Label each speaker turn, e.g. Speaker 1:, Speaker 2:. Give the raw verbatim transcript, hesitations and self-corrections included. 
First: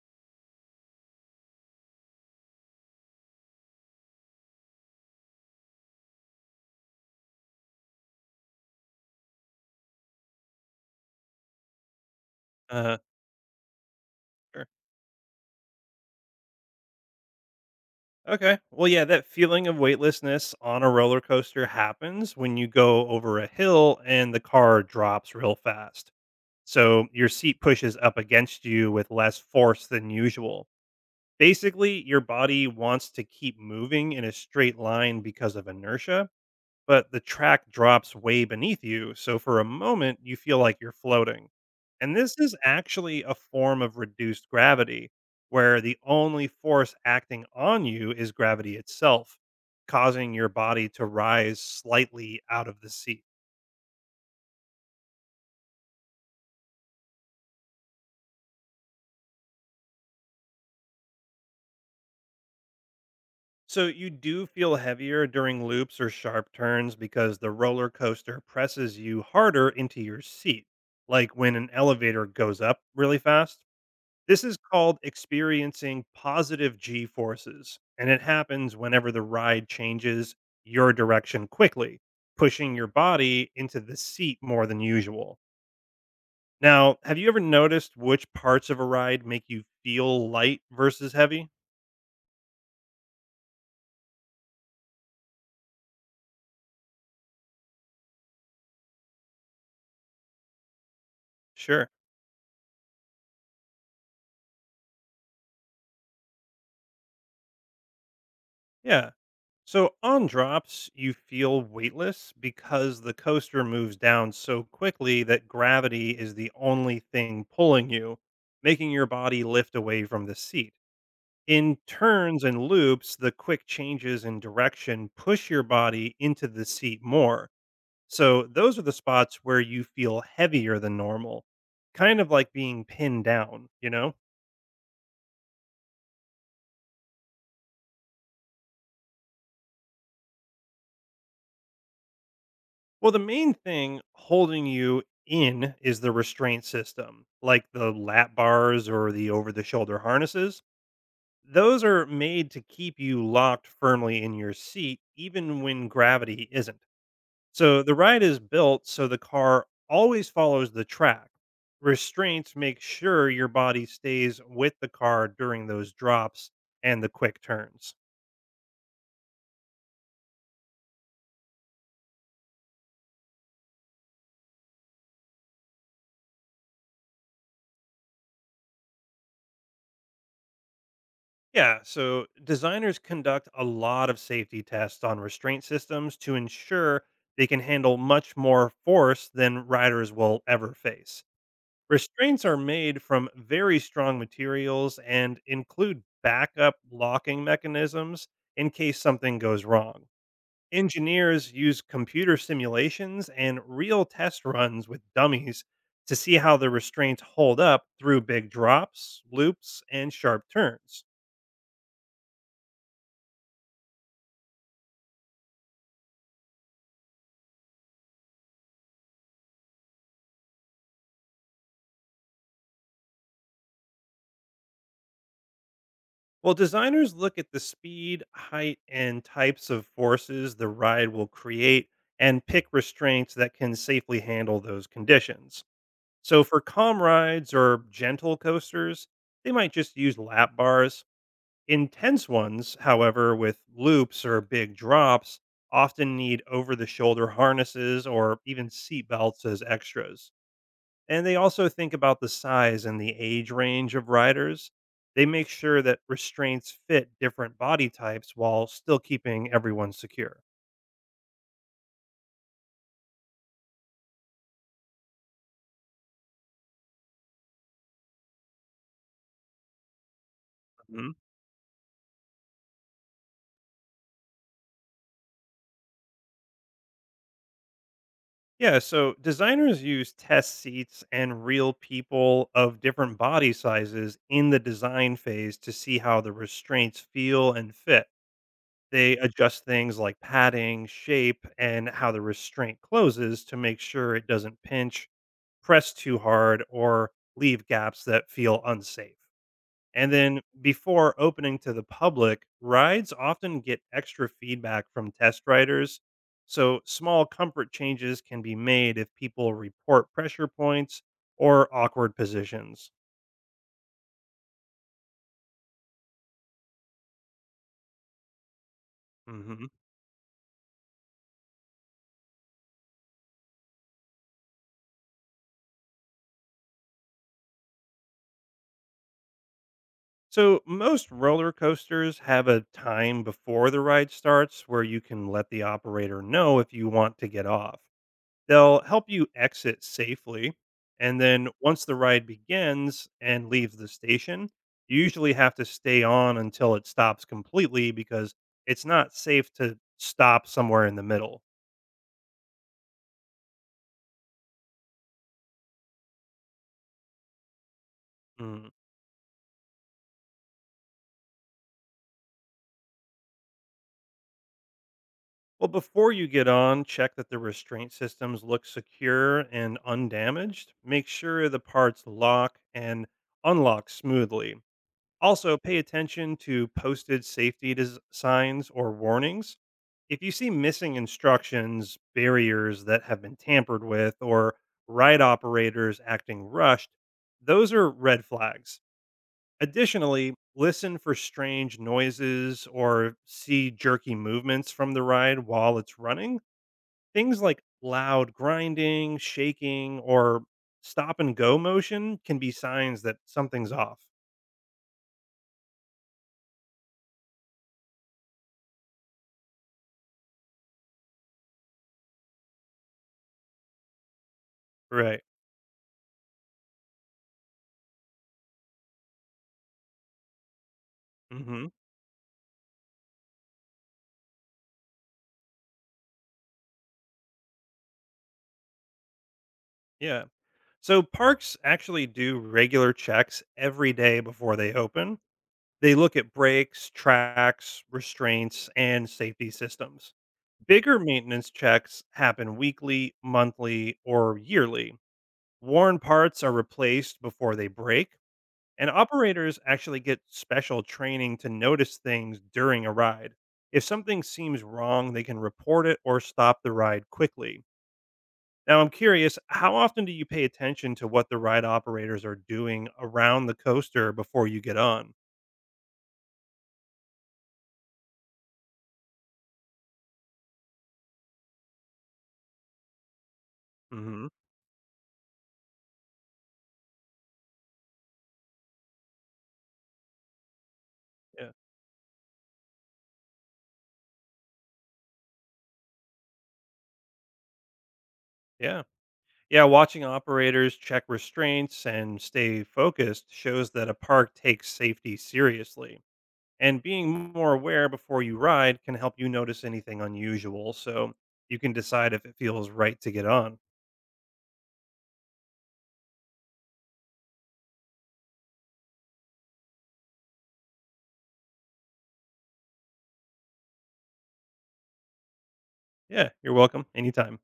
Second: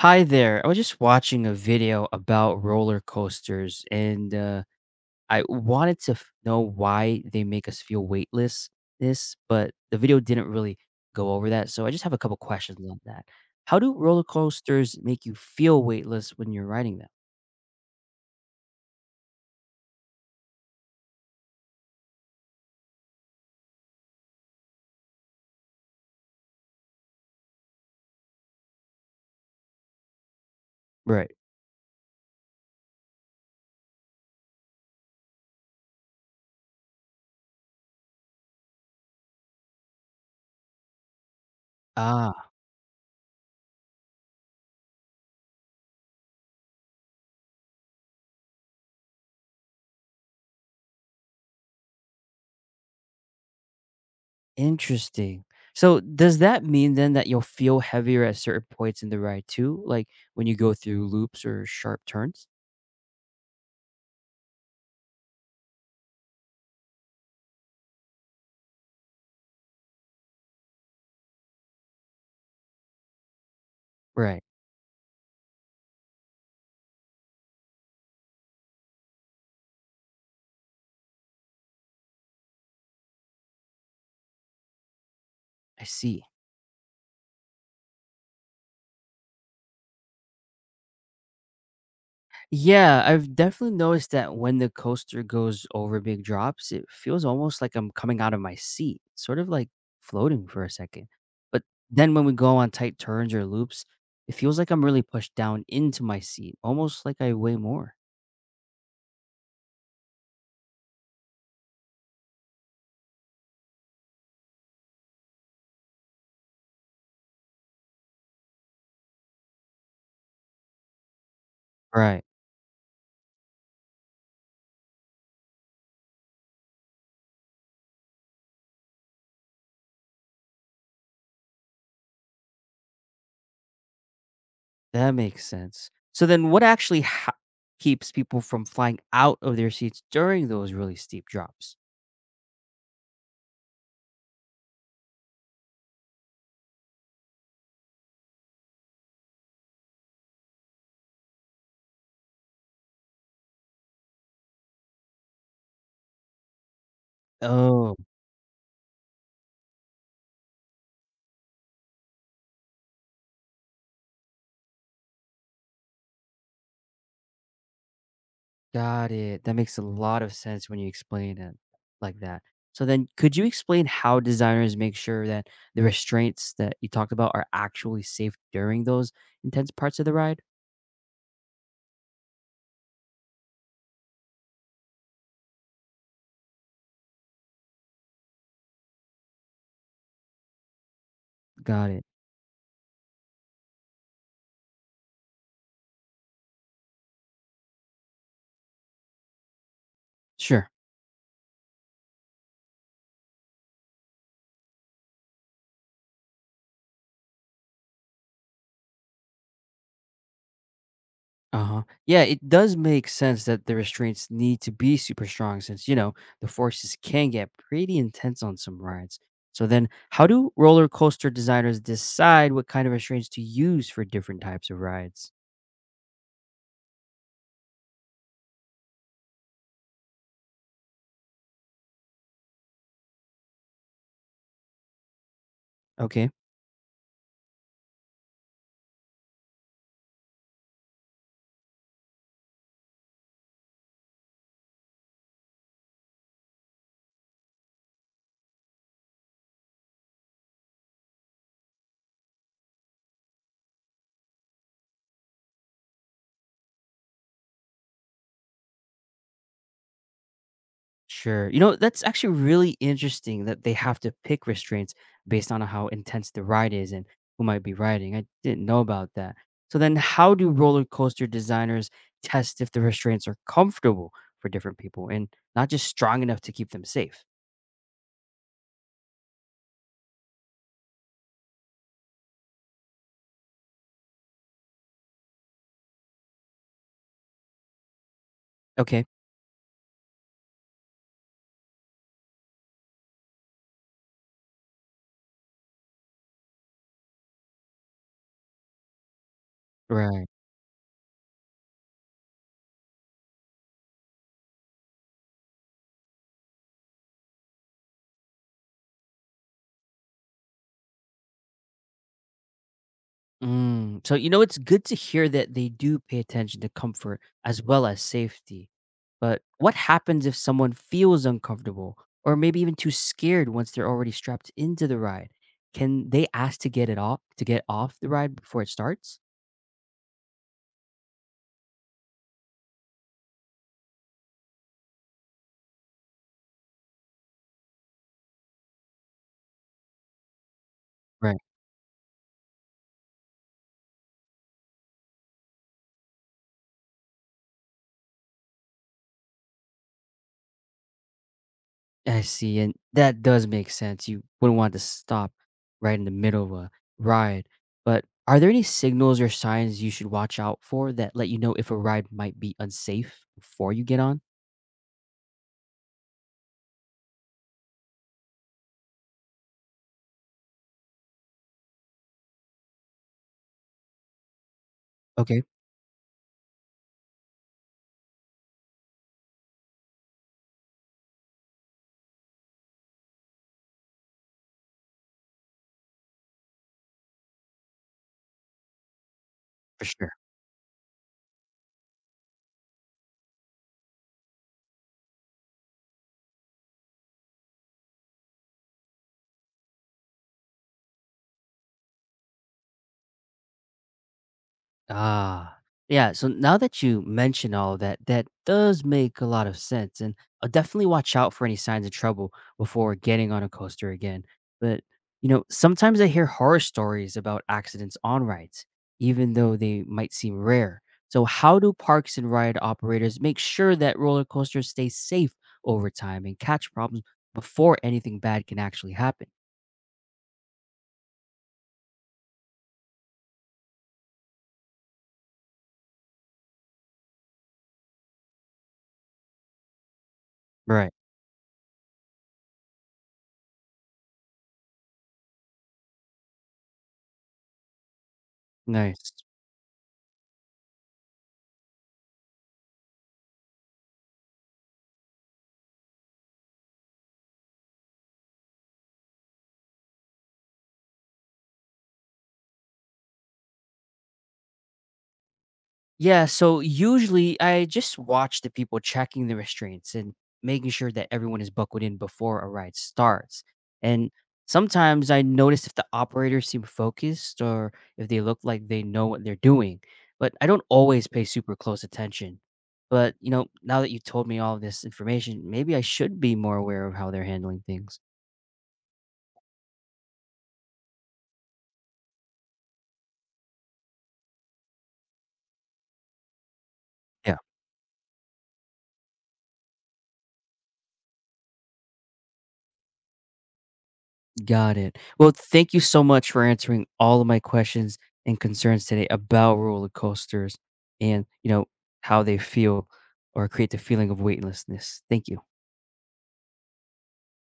Speaker 1: Hi there. I was just watching a video about roller coasters and uh, I wanted to f- know why they make us feel weightless this, but the video didn't really go over that. So I just have a couple questions
Speaker 2: uh
Speaker 1: on that. How do roller
Speaker 2: Sure.
Speaker 1: coasters make you feel weightless when you're riding them?
Speaker 2: Okay. Well, yeah, that feeling of weightlessness on a roller coaster happens when you go over a hill and the car drops real fast. So your seat pushes up against you with less force than usual.
Speaker 1: Right.
Speaker 2: Basically, your body wants to keep moving in a straight line because of inertia, but the track drops way beneath you. So for a moment, you feel like you're floating. And this
Speaker 1: Ah,
Speaker 2: is actually a form of reduced gravity, where the only force acting on you is gravity itself, causing your body to rise slightly out of the seat.
Speaker 1: interesting. So does that mean then that you'll feel heavier at certain points in the ride too, like when you go through loops or sharp turns?
Speaker 2: So you do feel heavier during loops or sharp turns because the roller coaster presses you harder into your seat, like when an elevator goes up really fast.
Speaker 1: Right.
Speaker 2: This is called experiencing positive g forces, and it happens whenever the ride changes your direction quickly, pushing your body into the seat more than usual.
Speaker 1: I see.
Speaker 2: Now, have you ever noticed which parts of a ride make you feel light versus heavy?
Speaker 1: Yeah, I've definitely noticed that when the coaster goes over big drops, it feels almost like I'm coming out of my seat, sort of like floating for a second. But
Speaker 2: Sure.
Speaker 1: then when we go on tight turns or loops, it feels like I'm really pushed down into my seat, almost like I weigh more.
Speaker 2: Yeah. So on drops, you feel weightless because the coaster moves down so quickly that gravity is the only thing pulling you, making your body lift away from the seat. In
Speaker 1: Right.
Speaker 2: turns and loops, the quick changes in direction push your body into the seat more. So, those are the spots where you feel heavier than normal, kind of like being pinned down, you know?
Speaker 1: That makes sense. So then what actually ha- keeps people from flying out of their seats during those really steep drops?
Speaker 2: Well, the main thing holding you in is the restraint system, like the lap bars or the over the shoulder harnesses. Those are made to keep you locked firmly in your seat, even when gravity isn't. So the
Speaker 1: Oh,
Speaker 2: ride is built so the car always follows the track. Restraints make sure your body stays with the car during those drops and the quick turns.
Speaker 1: got it. That makes a lot of sense when you explain it like that. So then could you explain how designers make sure that the restraints that you talked about are actually safe during those intense parts of the ride?
Speaker 2: Yeah, so designers conduct a lot of safety tests on restraint systems to ensure they can handle much more force than riders will ever face.
Speaker 1: Got it.
Speaker 2: Restraints are made from very strong materials and include backup locking mechanisms in case something goes wrong.
Speaker 1: Sure.
Speaker 2: Engineers use computer simulations and real test runs with dummies to see how the restraints hold up through big drops, loops, and sharp turns.
Speaker 1: Uh-huh. Yeah, it does make sense that the restraints need to be super strong since, you know, the forces can get pretty intense on some rides. So then how do roller coaster designers decide what kind of restraints to use for different types of rides?
Speaker 2: While designers look at the speed, height, and types of forces the ride will create and pick restraints that can safely handle those conditions.
Speaker 1: Okay.
Speaker 2: So, for calm rides or gentle coasters, they might just use lap bars. Intense ones, however, with loops or big drops, often need over the shoulder harnesses or even seat belts as extras. And they also think about the size and the age range of riders. They make sure that restraints fit different body types while still keeping everyone secure.
Speaker 1: Sure. You know, that's actually really interesting that they have to pick restraints based on how intense the ride is and who might be riding. I didn't know about that. So then how do roller
Speaker 2: Mhm.
Speaker 1: coaster designers test if the restraints are comfortable for different people and not just strong enough to keep them safe?
Speaker 2: Yeah, so designers use test seats and real people of different body sizes in the design phase to see how the restraints feel and fit.
Speaker 1: Okay.
Speaker 2: They adjust things like padding, shape, and how the restraint closes to make sure it doesn't pinch, press too hard, or leave gaps that feel unsafe. And
Speaker 1: Right.
Speaker 2: then before opening to the public, rides often get extra feedback from test riders. So small comfort changes can be made if people report pressure points or awkward positions.
Speaker 1: Mm, so, you know, it's good to hear that they do pay attention to comfort as well as safety. But
Speaker 2: Mhm.
Speaker 1: what happens if someone feels uncomfortable or maybe even too scared once they're already strapped into the ride? Can they ask to get it off to get off the ride before it starts?
Speaker 2: So most roller coasters have a time before the ride starts where you can let the operator know if you want to get off. They'll help you exit safely. And
Speaker 1: Right.
Speaker 2: then once the ride begins and leaves the station, you usually have to stay on until it stops completely because it's not safe to stop somewhere in the middle.
Speaker 1: I see, and that does make sense. You wouldn't want to stop right in the middle of a ride. But are there any
Speaker 2: Mm.
Speaker 1: signals or signs you should watch out for that let you know if a ride might be unsafe before you get on?
Speaker 2: Well, before you get on, check that the restraint systems look secure and undamaged. Make sure the parts lock and unlock smoothly.
Speaker 1: Okay.
Speaker 2: Also, pay attention to posted safety dis- signs or warnings. If you see missing instructions, barriers that have been tampered with, or ride operators acting rushed, those are red flags.
Speaker 1: For sure.
Speaker 2: Additionally, listen for strange noises or see jerky movements from the ride while it's running. Things like loud grinding, shaking, or stop and go motion can be signs that something's off.
Speaker 1: Ah, yeah. So now that you mention all that, that does make a lot of sense. And I'll definitely watch out for any signs of trouble before getting on a coaster again. But,
Speaker 2: Right.
Speaker 1: you know, sometimes I hear horror stories about accidents on rides, even though they might seem rare. So, how
Speaker 2: Hmm.
Speaker 1: do parks and ride operators make sure that roller coasters stay safe over time and catch problems before anything bad can actually happen?
Speaker 2: Yeah. So parks actually do regular checks every day before they open. They look at brakes, tracks, restraints, and safety systems.
Speaker 1: Right.
Speaker 2: Bigger maintenance checks happen weekly, monthly, or yearly. Worn parts are replaced before they break, and
Speaker 1: Nice.
Speaker 2: operators actually get special training to notice things during a ride. If something seems wrong, they can report it or stop the ride quickly. Now, I'm curious, how often do you pay attention to what the ride operators are doing around the coaster before you get on?
Speaker 1: Yeah, so usually I just watch the people checking the restraints and making sure that everyone is buckled in before a ride starts. And
Speaker 2: Hmm.
Speaker 1: sometimes I notice if the operators seem focused or if they look like they know what they're doing, but I don't always pay
Speaker 2: Yeah.
Speaker 1: super close attention. But, you know, now that you told me all this information, maybe I should be more aware of how they're handling things.
Speaker 2: Yeah. Yeah. Watching operators check restraints and stay focused shows that a park takes safety seriously. And being more aware before you ride can help you notice anything unusual so you can decide if it feels right to get on.
Speaker 1: Got it. Well, thank you so much for answering all of my questions and concerns today about roller coasters and, you know, how they feel or create the feeling of weightlessness. Thank you.
Speaker 2: Yeah, you're welcome anytime.